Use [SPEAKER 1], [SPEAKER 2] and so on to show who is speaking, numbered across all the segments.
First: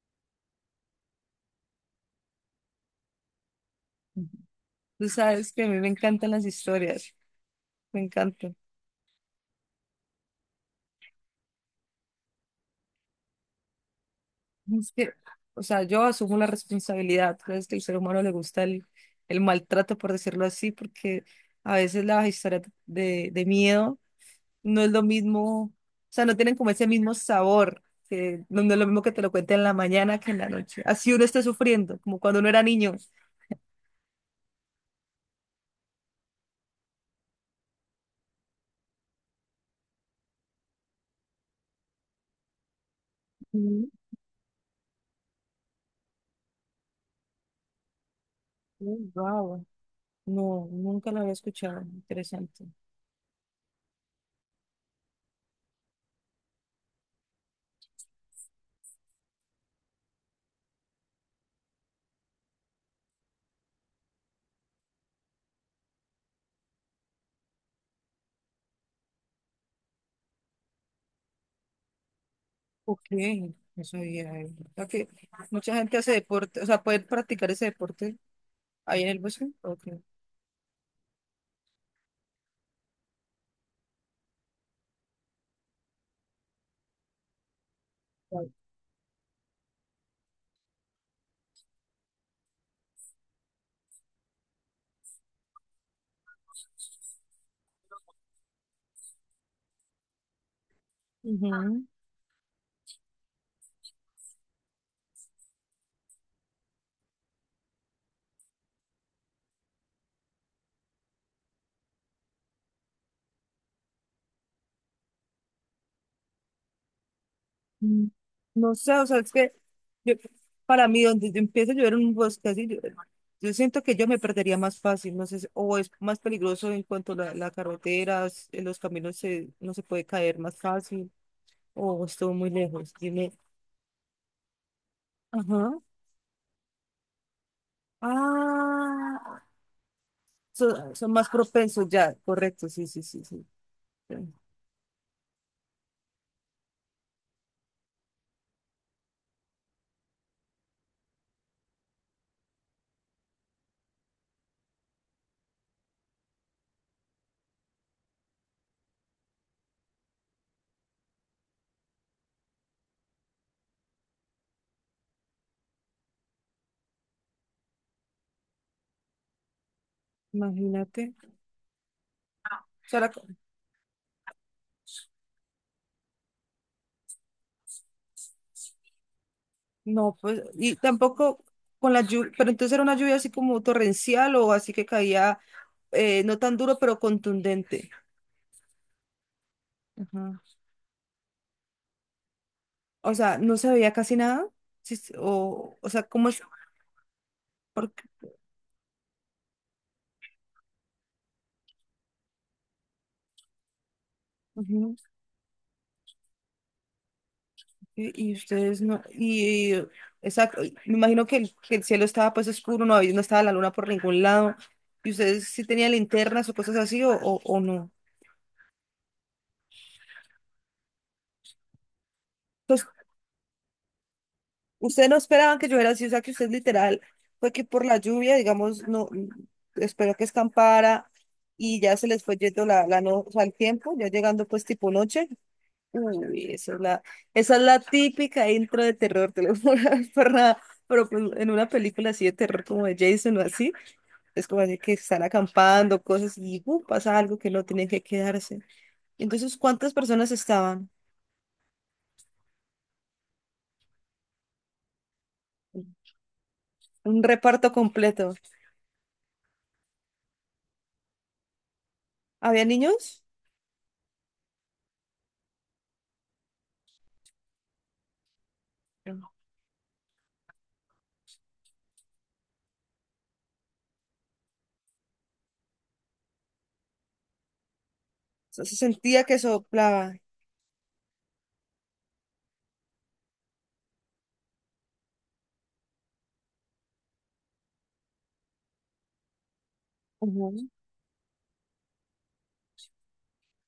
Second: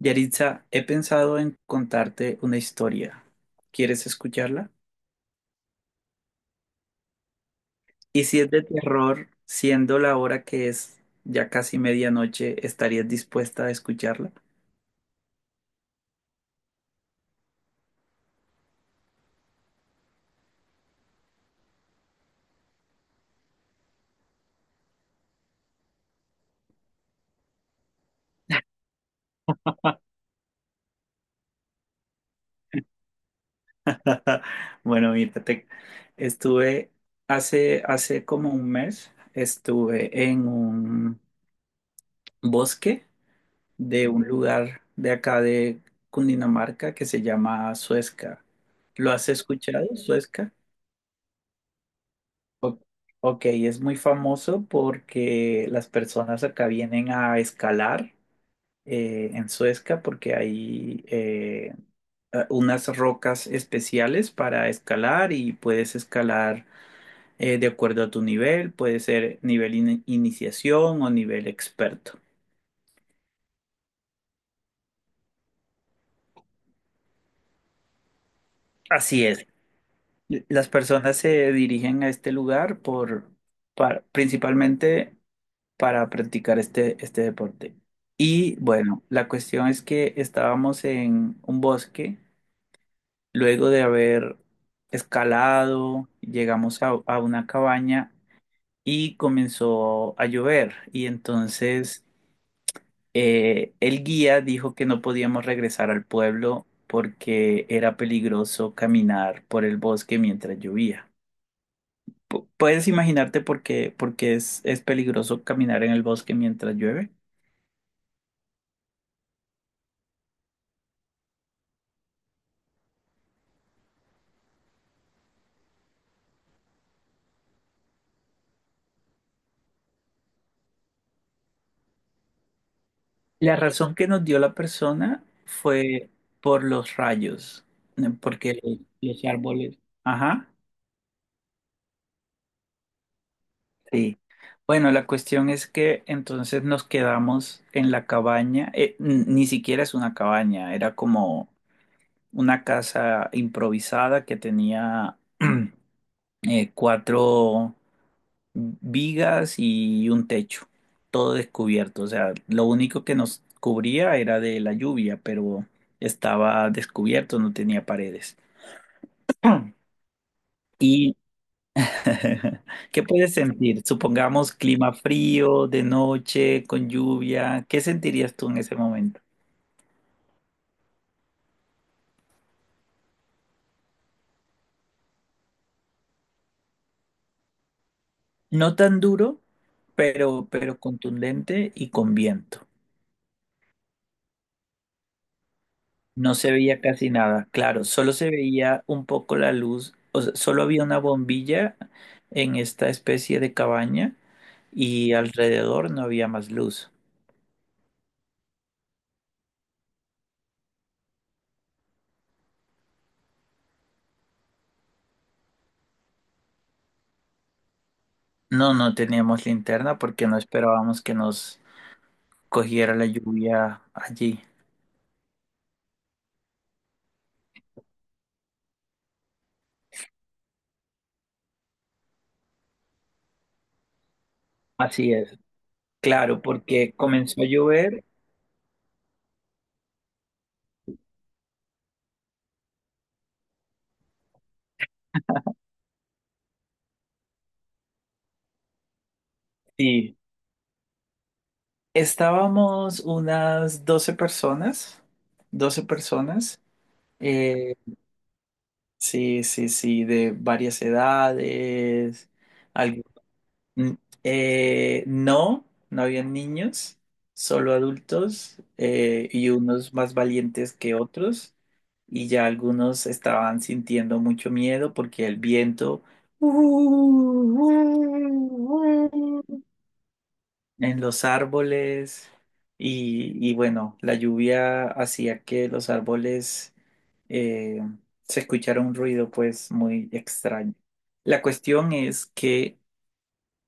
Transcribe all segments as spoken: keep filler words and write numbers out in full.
[SPEAKER 1] Yaritza, he pensado en contarte una historia. ¿Quieres escucharla?
[SPEAKER 2] Tú sabes que a mí me encantan las historias, me
[SPEAKER 1] Y si es
[SPEAKER 2] encantan.
[SPEAKER 1] de terror, siendo la hora que es ya casi medianoche, ¿estarías dispuesta a escucharla?
[SPEAKER 2] Es que, o sea, yo asumo la responsabilidad, sabes que al ser humano le gusta el, el maltrato, por decirlo así, porque a veces las historias de, de miedo no es lo mismo, o sea, no tienen como ese mismo sabor, que no no es lo mismo que te lo cuenten en la mañana que en la noche. Así uno está sufriendo, como cuando uno era niño.
[SPEAKER 1] Bueno, mira, te- estuve hace, hace como un mes, estuve en un bosque
[SPEAKER 2] Mm.
[SPEAKER 1] de un lugar de acá de Cundinamarca que se llama Suezca. ¿Lo has
[SPEAKER 2] Wow,
[SPEAKER 1] escuchado, Suezca?
[SPEAKER 2] no, nunca lo había escuchado, interesante.
[SPEAKER 1] O- Ok, es muy famoso porque las personas acá vienen a escalar eh, en Suezca porque hay eh, eh, unas rocas especiales para escalar y puedes escalar eh, de acuerdo a tu nivel, puede ser nivel in- iniciación o nivel experto.
[SPEAKER 2] Ok, no sabía eso. O sea que mucha gente hace deporte, o sea, pueden practicar ese deporte ahí en el
[SPEAKER 1] Así es.
[SPEAKER 2] bosque. Ok.
[SPEAKER 1] Las personas se dirigen a este lugar por, para- principalmente para practicar este, este deporte. Y bueno, la cuestión es que estábamos en un bosque, luego de haber escalado, llegamos a, a una cabaña y comenzó a llover. Y
[SPEAKER 2] Ujú.
[SPEAKER 1] entonces eh, el guía dijo que no podíamos regresar al pueblo porque era peligroso caminar por el bosque mientras llovía. Pu- ¿Puedes imaginarte por qué, por qué es, es peligroso caminar en el bosque mientras llueve?
[SPEAKER 2] Mm. No sé, o sea, es que yo, para mí, donde yo empiezo a llover en un bosque así, yo, yo siento que yo me perdería más fácil, no sé, si- o es más peligroso en cuanto a la, la carretera, s- en los caminos se, no se puede caer más fácil, o estuvo muy lejos. Dime.
[SPEAKER 1] La razón que nos dio la persona
[SPEAKER 2] Ajá.
[SPEAKER 1] fue por los rayos, ¿no? Porque lo- los
[SPEAKER 2] Ah,
[SPEAKER 1] árboles. Ajá,
[SPEAKER 2] son, son más propensos ya, correcto, sí, sí, sí, sí.
[SPEAKER 1] sí. Bueno, la cuestión es que entonces nos quedamos en la cabaña. Eh, n- ni siquiera es una cabaña, era como una casa improvisada que tenía eh, cuatro vigas y un techo, todo descubierto. O sea, lo único que nos cubría era de la lluvia, pero estaba descubierto, no tenía paredes.
[SPEAKER 2] Imagínate.
[SPEAKER 1] ¿Y
[SPEAKER 2] O sea,
[SPEAKER 1] qué
[SPEAKER 2] la co-
[SPEAKER 1] puedes sentir? Supongamos clima frío, de noche, con lluvia. ¿Qué sentirías tú en ese momento?
[SPEAKER 2] no, pues, y tampoco con la lluvia, pero entonces era una lluvia así como torrencial o así que caía, eh, no tan duro, pero contundente.
[SPEAKER 1] No tan duro,
[SPEAKER 2] Ajá.
[SPEAKER 1] pero, pero contundente y con viento.
[SPEAKER 2] O sea, no se veía casi nada. Sí, sí, o, o sea, ¿cómo
[SPEAKER 1] No
[SPEAKER 2] es?
[SPEAKER 1] se veía casi nada, claro,
[SPEAKER 2] ¿Por qué?
[SPEAKER 1] solo se veía un poco la luz, o sea, solo había una bombilla en esta especie de cabaña
[SPEAKER 2] Ujú.
[SPEAKER 1] y alrededor no había más luz.
[SPEAKER 2] Y, y ustedes no, y exacto, y me imagino que el, que el cielo estaba pues oscuro, no había, no estaba la luna por ningún lado, y ustedes sí tenían linternas o cosas así, o, o, o no.
[SPEAKER 1] No, no teníamos linterna porque no esperábamos que nos
[SPEAKER 2] Pues
[SPEAKER 1] cogiera la lluvia allí.
[SPEAKER 2] ustedes no esperaban que lloviera así, o sea que usted literal fue que por la lluvia, digamos, no esperó que escampara y ya se les fue yendo la, la no, o sea, el tiempo, ya llegando pues tipo
[SPEAKER 1] Así
[SPEAKER 2] noche.
[SPEAKER 1] es, claro,
[SPEAKER 2] Uy, esa es
[SPEAKER 1] porque
[SPEAKER 2] la,
[SPEAKER 1] comenzó a
[SPEAKER 2] esa es la
[SPEAKER 1] llover
[SPEAKER 2] típica intro de terror, te lo juro, por nada. Pero pues, en una película así de terror como de Jason o así, es como así que están acampando, cosas y uh, pasa algo que no tienen que quedarse. Entonces, ¿cuántas
[SPEAKER 1] y
[SPEAKER 2] personas estaban?
[SPEAKER 1] estábamos unas doce personas, doce personas,
[SPEAKER 2] Un reparto
[SPEAKER 1] eh,
[SPEAKER 2] completo.
[SPEAKER 1] sí, sí, sí, de varias edades.
[SPEAKER 2] ¿Había niños?
[SPEAKER 1] Mm, eh, no, no habían niños, solo adultos, eh, y unos más valientes que otros y ya algunos estaban sintiendo mucho miedo porque el viento
[SPEAKER 2] se se sentía que soplaba.
[SPEAKER 1] en los árboles y, y bueno, la lluvia hacía que los árboles, eh, se escuchara un ruido pues muy
[SPEAKER 2] Ujú.
[SPEAKER 1] extraño. La cuestión es que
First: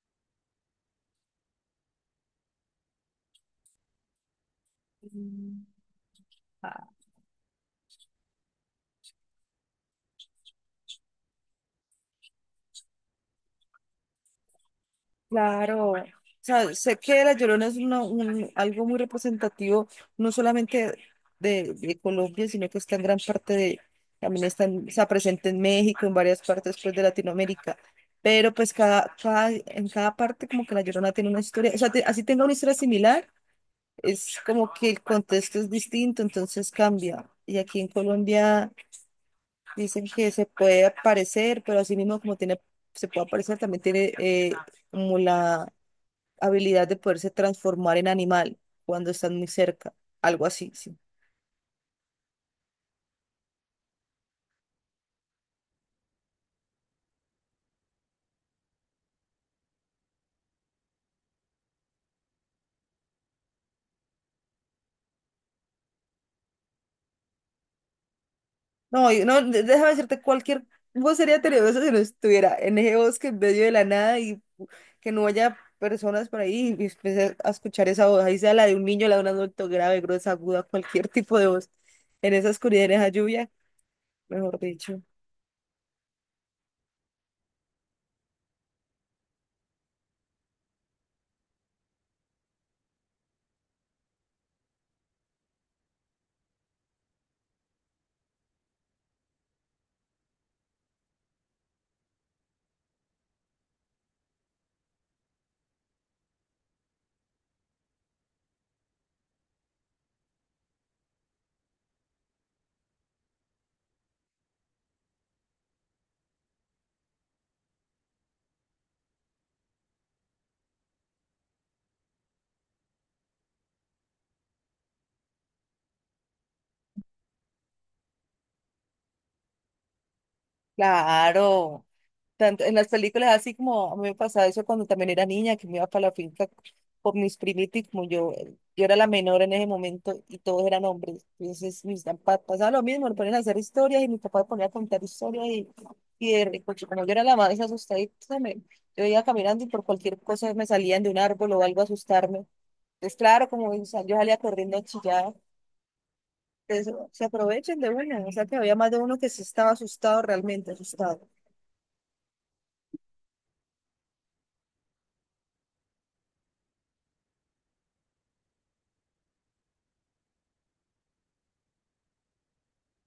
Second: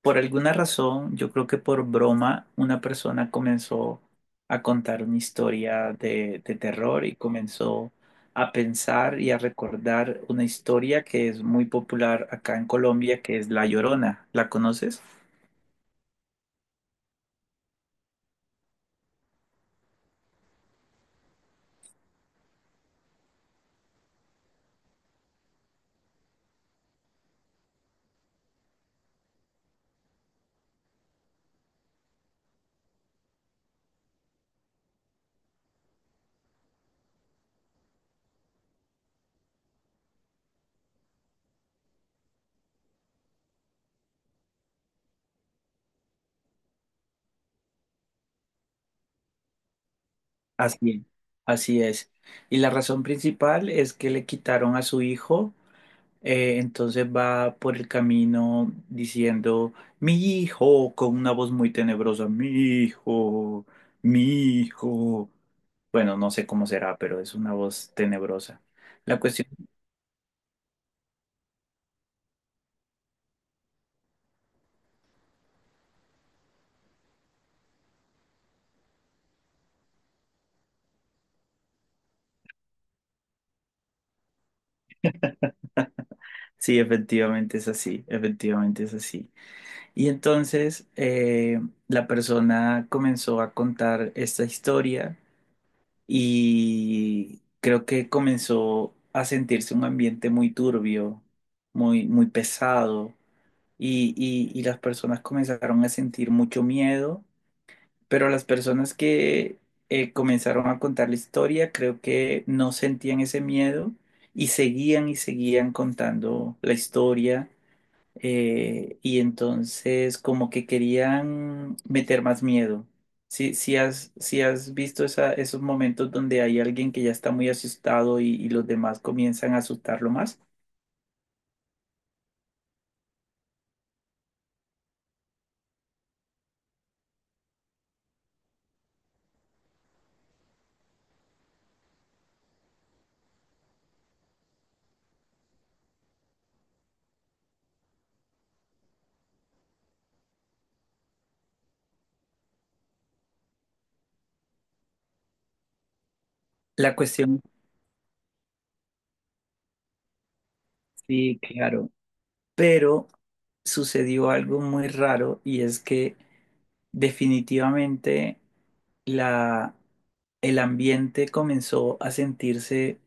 [SPEAKER 1] por alguna razón, yo creo que por broma, una persona comenzó a contar una historia de, de terror y comenzó a pensar y a recordar una historia que es muy popular acá en Colombia, que es La Llorona. ¿La conoces?
[SPEAKER 2] Claro, o sea, sé que La Llorona es una- un- algo muy representativo, no solamente de, de Colombia, sino que está en gran parte de, también está, en- está presente en México, en varias partes pues, de Latinoamérica, pero pues cada, cada, en cada parte como que La Llorona tiene una historia, o sea, te- así tenga una historia similar, es como que el contexto es distinto, entonces cambia. Y aquí en Colombia dicen que se puede aparecer, pero así mismo como tiene, se puede aparecer, también tiene eh, como la habilidad de poderse transformar en animal cuando están muy cerca, algo así,
[SPEAKER 1] Así
[SPEAKER 2] sí.
[SPEAKER 1] es, así es. Y la razón principal es que le quitaron a su hijo. Eh, entonces va por el camino diciendo, mi hijo, con una voz muy tenebrosa, mi hijo, mi hijo. Bueno, no sé cómo será, pero es una voz tenebrosa.
[SPEAKER 2] No,
[SPEAKER 1] La
[SPEAKER 2] y- no,
[SPEAKER 1] cuestión,
[SPEAKER 2] de- déjame decirte, cualquier voz sería tenebrosa si no estuviera en ese bosque en medio de la nada y que no haya personas por ahí y empecé a escuchar esa voz, ahí sea la de un niño, la de un adulto grave, gruesa, aguda, cualquier tipo de voz, en esa oscuridad, en esa lluvia, mejor dicho.
[SPEAKER 1] sí, efectivamente es así, efectivamente es así. Y entonces eh, la persona comenzó a contar esta historia y creo que comenzó a sentirse un ambiente muy turbio, muy, muy pesado y, y y las personas comenzaron a sentir mucho miedo, pero las personas que eh, comenzaron a contar la historia creo que no sentían ese miedo y seguían y seguían contando la historia, eh, y entonces como que querían meter más miedo. Si, si has, si has visto esa- esos momentos donde hay alguien que ya está muy asustado y, y los demás comienzan a asustarlo más.
[SPEAKER 2] Claro. Tanto en las películas, así como a mí me pasaba eso cuando también era niña, que me iba para la finca con mis primitos, y como yo, yo era la menor en ese momento y todos eran hombres. Entonces, mis papás pasaba lo mismo, me ponían a hacer historias y mi papá me ponía a contar historias y, y de rico. Como yo era la más asustadita, me, yo iba caminando y por cualquier cosa me salían de un árbol o algo a asustarme. Entonces, claro, como o sea, yo salía corriendo a chillar. Entonces,
[SPEAKER 1] La
[SPEAKER 2] se
[SPEAKER 1] cuestión,
[SPEAKER 2] aprovechan de una, o sea que había más de uno que se estaba asustado, realmente asustado.
[SPEAKER 1] sí, claro, pero sucedió algo muy raro y es que definitivamente la, el ambiente comenzó a sentirse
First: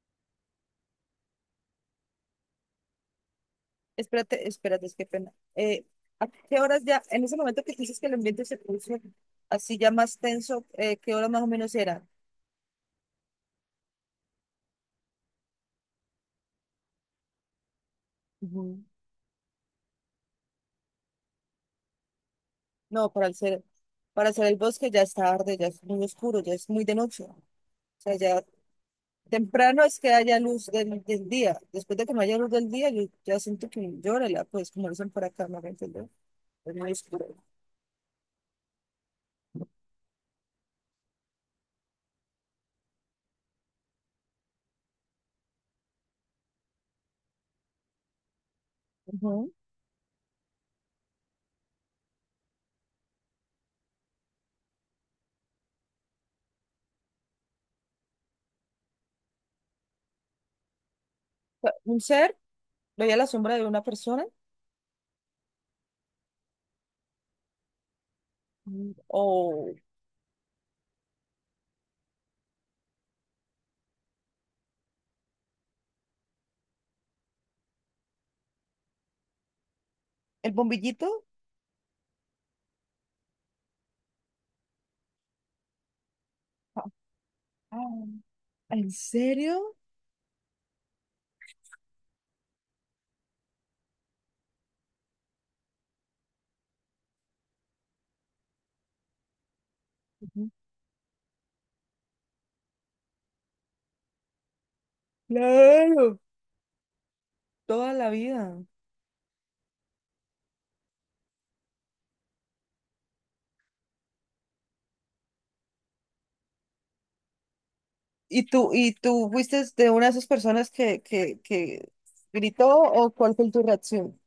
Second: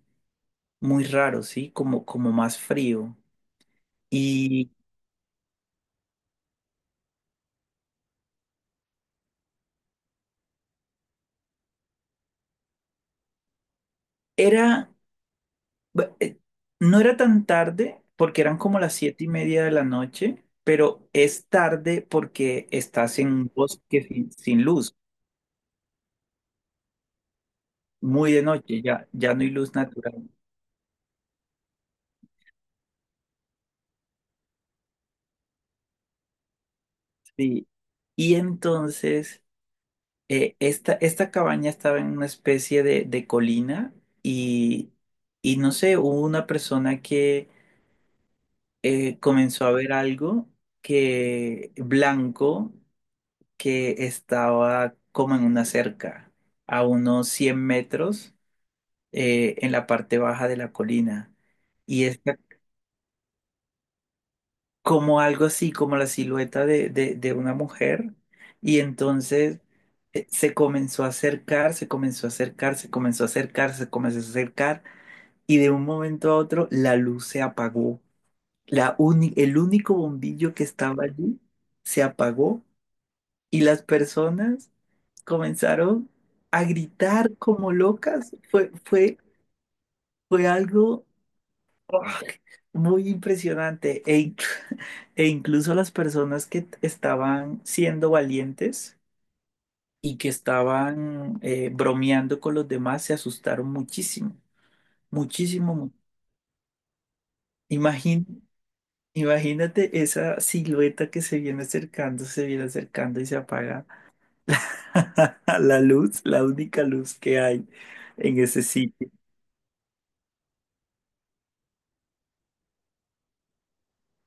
[SPEAKER 1] muy raro, ¿sí? Como, como más frío.
[SPEAKER 2] Espérate,
[SPEAKER 1] Y
[SPEAKER 2] espérate, es que pena. Eh, ¿a qué horas ya, en ese momento que tú dices que el ambiente se puso así ya más tenso, eh, qué hora más o menos era?
[SPEAKER 1] era, bu- eh, no era tan tarde porque eran como
[SPEAKER 2] Ujú.
[SPEAKER 1] las siete y media de la noche, pero es tarde porque
[SPEAKER 2] No,
[SPEAKER 1] estás
[SPEAKER 2] para
[SPEAKER 1] en un
[SPEAKER 2] hacer,
[SPEAKER 1] bosque
[SPEAKER 2] para
[SPEAKER 1] sin,
[SPEAKER 2] hacer el
[SPEAKER 1] sin
[SPEAKER 2] bosque
[SPEAKER 1] luz,
[SPEAKER 2] ya es tarde, ya es muy oscuro, ya es muy de noche. O sea,
[SPEAKER 1] muy de
[SPEAKER 2] ya
[SPEAKER 1] noche, ya, ya no hay luz
[SPEAKER 2] temprano es que
[SPEAKER 1] natural.
[SPEAKER 2] haya luz del, del día. Después de que no haya luz del día, yo ya siento que llora, pues como dicen por acá, ¿me entiendes? Es muy oscuro.
[SPEAKER 1] Sí. Y entonces, eh, esta, esta cabaña estaba en una especie de, de colina y, y no sé, hubo una persona que eh,
[SPEAKER 2] Ujú.
[SPEAKER 1] comenzó a ver algo que blanco que estaba como en una cerca, a unos cien metros, eh, en la parte baja de la colina.
[SPEAKER 2] O sea, un
[SPEAKER 1] Y está
[SPEAKER 2] ser, veía la sombra de una persona.
[SPEAKER 1] como algo así, como la silueta de, de- de una mujer. Y
[SPEAKER 2] Mm.
[SPEAKER 1] entonces
[SPEAKER 2] O
[SPEAKER 1] eh, se comenzó a acercar, se comenzó a acercar, se comenzó a acercar, se comenzó a acercar. Y de un momento a otro la luz se apagó. La uni- el único
[SPEAKER 2] el
[SPEAKER 1] bombillo que estaba
[SPEAKER 2] bombillito.
[SPEAKER 1] allí se apagó y las personas comenzaron a
[SPEAKER 2] Ah,
[SPEAKER 1] gritar como
[SPEAKER 2] ah.
[SPEAKER 1] locas. Fue,
[SPEAKER 2] ¿En
[SPEAKER 1] fue,
[SPEAKER 2] serio?
[SPEAKER 1] fue algo, ah, muy impresionante. E, in- e incluso las personas que t- estaban siendo valientes y que
[SPEAKER 2] Ujú.
[SPEAKER 1] estaban, eh, bromeando con los demás se asustaron muchísimo, muchísimo. mu-
[SPEAKER 2] Claro, toda la
[SPEAKER 1] Imagín-
[SPEAKER 2] vida.
[SPEAKER 1] Imagínate esa silueta que se viene acercando, se viene acercando y se apaga. La luz, la única luz que hay en
[SPEAKER 2] ¿Y
[SPEAKER 1] ese
[SPEAKER 2] tú, y
[SPEAKER 1] sitio.
[SPEAKER 2] tú fuiste de una de esas personas que, que, que gritó o cuál fue tu reacción?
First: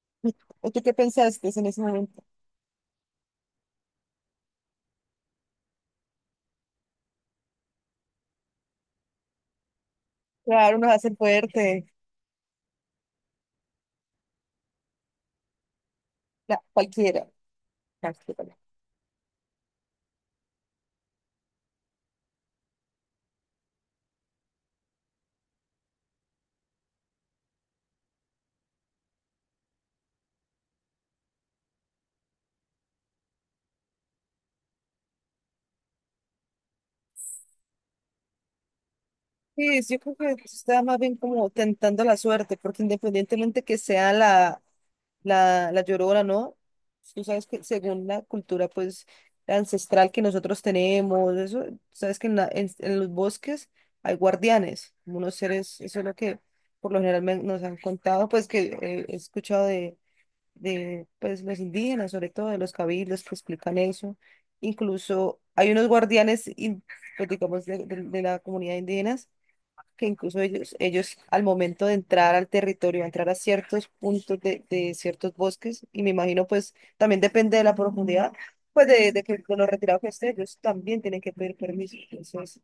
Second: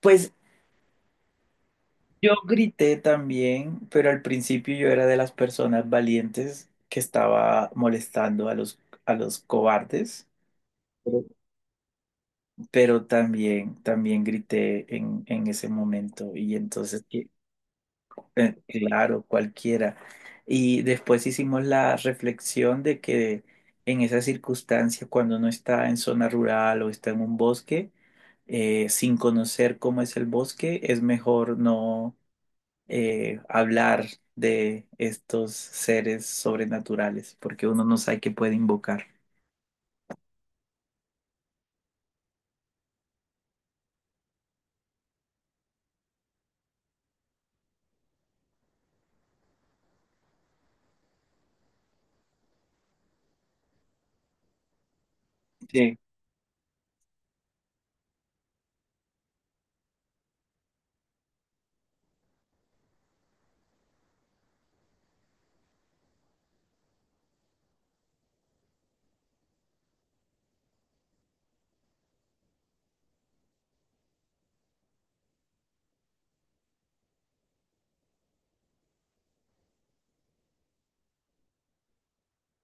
[SPEAKER 1] Pues
[SPEAKER 2] ¿O tú qué pensaste en ese momento?
[SPEAKER 1] yo grité también, pero al principio yo era de las personas valientes que estaba molestando a los, a los cobardes,
[SPEAKER 2] Claro, uno hace
[SPEAKER 1] pero,
[SPEAKER 2] fuerte,
[SPEAKER 1] pero también, también grité en, en ese momento y
[SPEAKER 2] la-
[SPEAKER 1] entonces
[SPEAKER 2] cualquiera.
[SPEAKER 1] que Eh,
[SPEAKER 2] Prácticamente.
[SPEAKER 1] claro, cualquiera. Y después hicimos la reflexión de que en esas circunstancias, cuando uno está en zona rural o está en un bosque, eh, sin conocer cómo es el bosque, es mejor no eh, hablar de estos seres sobrenaturales, porque uno no sabe qué puede invocar.
[SPEAKER 2] Sí, yo creo que está más bien como tentando la suerte, porque independientemente que sea la, La, la llorona, ¿no? Tú sabes que según la cultura, pues, ancestral que nosotros tenemos, eso, sabes que en, la- en- en los bosques hay guardianes, como unos seres, eso
[SPEAKER 1] Sí,
[SPEAKER 2] es lo que por lo general me han- nos han contado, pues, que eh, he escuchado de, de, pues, los indígenas, sobre todo de los cabildos que explican eso. Incluso hay unos guardianes, in- pues, digamos, de, de de la comunidad indígena que incluso ellos, ellos al momento de entrar al territorio, entrar a ciertos puntos de, de ciertos bosques, y me imagino pues también depende de la profundidad, pues de, de, que, de lo retirado que esté, ellos también tienen que pedir permiso. Entonces,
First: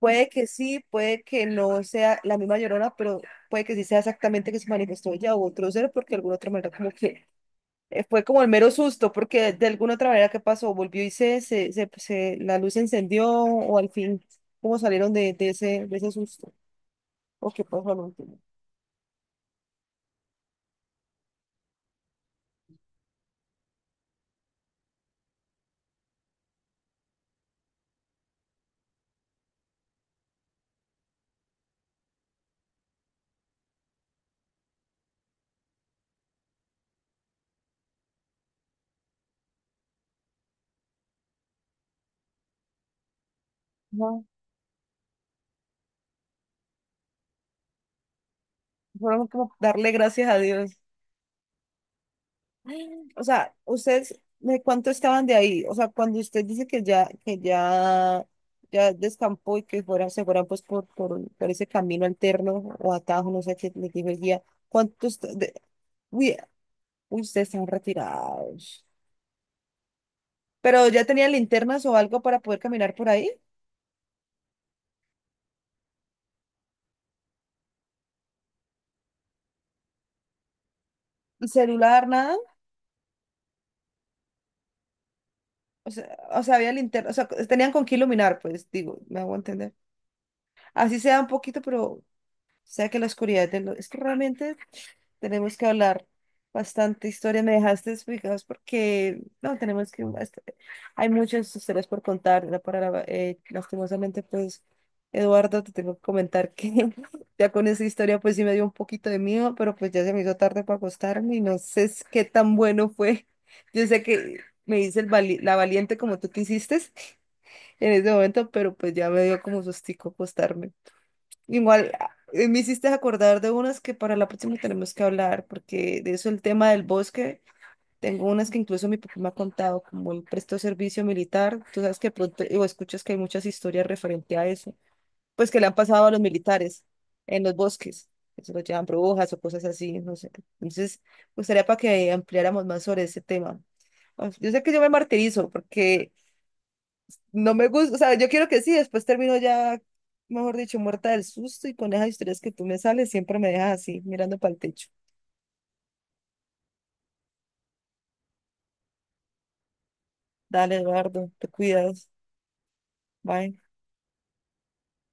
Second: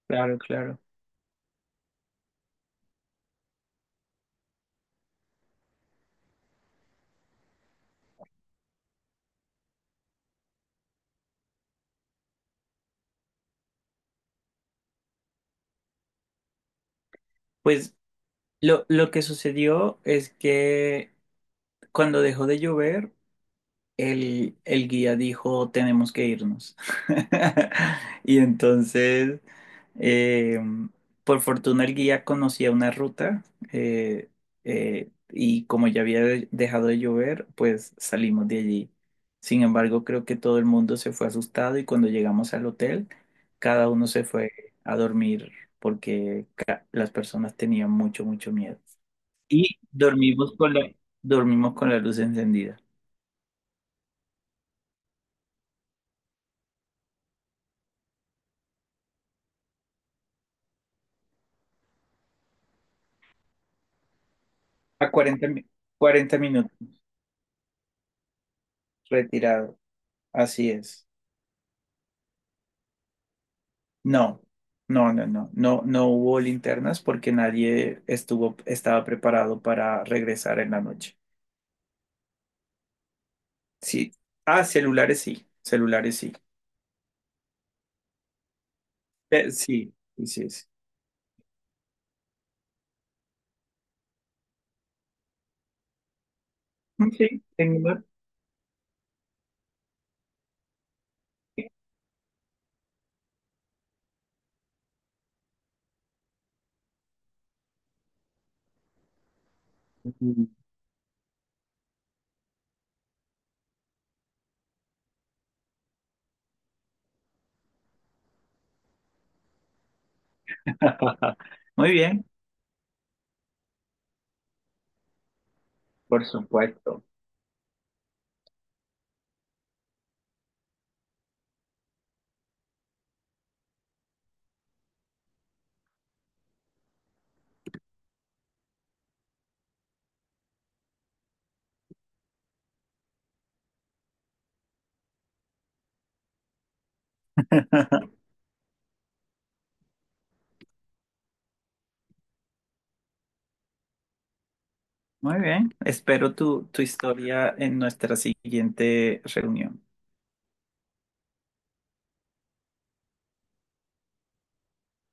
[SPEAKER 2] puede
[SPEAKER 1] claro,
[SPEAKER 2] que
[SPEAKER 1] claro.
[SPEAKER 2] sí, puede que no sea la misma Llorona, pero puede que sí sea exactamente que se manifestó ella u otro ser, porque de alguna otra manera como que eh, fue como el mero susto, porque de alguna otra manera ¿qué pasó? Volvió y se, se, se, se- la luz se encendió o al fin, ¿cómo salieron de, de ese, de ese susto? O qué pasó
[SPEAKER 1] Pues
[SPEAKER 2] al último.
[SPEAKER 1] lo, lo que sucedió es que cuando dejó de llover, el, el guía dijo, tenemos que irnos. Y entonces, eh, por fortuna el guía conocía una ruta, eh, eh, y como ya había de- dejado de llover, pues salimos de allí. Sin embargo, creo que todo el mundo se fue asustado y cuando llegamos al hotel, cada uno se
[SPEAKER 2] No,
[SPEAKER 1] fue a dormir porque ca- las personas tenían mucho, mucho miedo.
[SPEAKER 2] fueron como
[SPEAKER 1] Y
[SPEAKER 2] darle gracias a
[SPEAKER 1] dormimos
[SPEAKER 2] Dios.
[SPEAKER 1] con la, dormimos con la luz encendida.
[SPEAKER 2] O sea, ustedes, ¿de cuánto estaban de ahí? O sea, cuando usted dice que ya, que ya, ya descampó y que fueran, se fueran pues por, por, por ese camino alterno o atajo, no sé qué le dijo el guía,
[SPEAKER 1] A
[SPEAKER 2] ¿cuántos
[SPEAKER 1] cuarenta
[SPEAKER 2] de-
[SPEAKER 1] mi-
[SPEAKER 2] uy,
[SPEAKER 1] cuarenta minutos
[SPEAKER 2] uy, ¿ustedes están retirados?
[SPEAKER 1] retirado. Así
[SPEAKER 2] ¿Pero ya
[SPEAKER 1] es.
[SPEAKER 2] tenían linternas o algo para poder caminar por ahí?
[SPEAKER 1] No, no, no, no, no, no hubo linternas porque nadie estuvo, estaba preparado para regresar en la noche.
[SPEAKER 2] ¿Y celular, nada?
[SPEAKER 1] Sí. Ah, celulares sí,
[SPEAKER 2] O sea,
[SPEAKER 1] celulares sí.
[SPEAKER 2] o sea, había linterna, o sea, tenían con qué iluminar, pues, digo, me hago
[SPEAKER 1] Eh,
[SPEAKER 2] entender.
[SPEAKER 1] sí, sí, sí. Sí,
[SPEAKER 2] Así sea un poquito, pero sea que la oscuridad de lo... Es que realmente tenemos que hablar bastante
[SPEAKER 1] Mm,
[SPEAKER 2] historia.
[SPEAKER 1] sí,
[SPEAKER 2] Me
[SPEAKER 1] tengo.
[SPEAKER 2] dejaste explicados porque no, tenemos que... hasta- hay muchas historias por contar. La- Para la- eh, lastimosamente, pues, Eduardo, te tengo que comentar que ya con esa historia, pues sí me dio un poquito de miedo, pero pues ya se me hizo
[SPEAKER 1] Mm.
[SPEAKER 2] tarde para acostarme y no sé s- qué tan bueno fue. Yo sé que me hice el vali- la valiente como tú te hiciste en ese momento, pero pues ya me dio como sustico acostarme.
[SPEAKER 1] Muy
[SPEAKER 2] Igual, ah,
[SPEAKER 1] bien,
[SPEAKER 2] eh, me hiciste acordar de unas que para la próxima tenemos que hablar, porque de
[SPEAKER 1] por
[SPEAKER 2] eso el tema del
[SPEAKER 1] supuesto.
[SPEAKER 2] bosque, tengo unas que incluso mi papá me ha contado, como él prestó servicio militar, tú sabes que pronto o escuchas que hay muchas historias referente a eso, pues que le han pasado a los militares en los bosques, que se los llevan brujas o cosas así, no sé. Entonces, me gustaría para que ampliáramos más sobre ese tema. Uf, yo sé que yo me martirizo porque no me gusta, o sea, yo quiero que sí, después termino ya, mejor dicho, muerta del susto y con esas historias que tú me sales, siempre me dejas así, mirando para el techo.
[SPEAKER 1] Muy bien. Espero tu, tu historia en nuestra siguiente reunión.
[SPEAKER 2] Dale, Eduardo, te cuidas. Bye.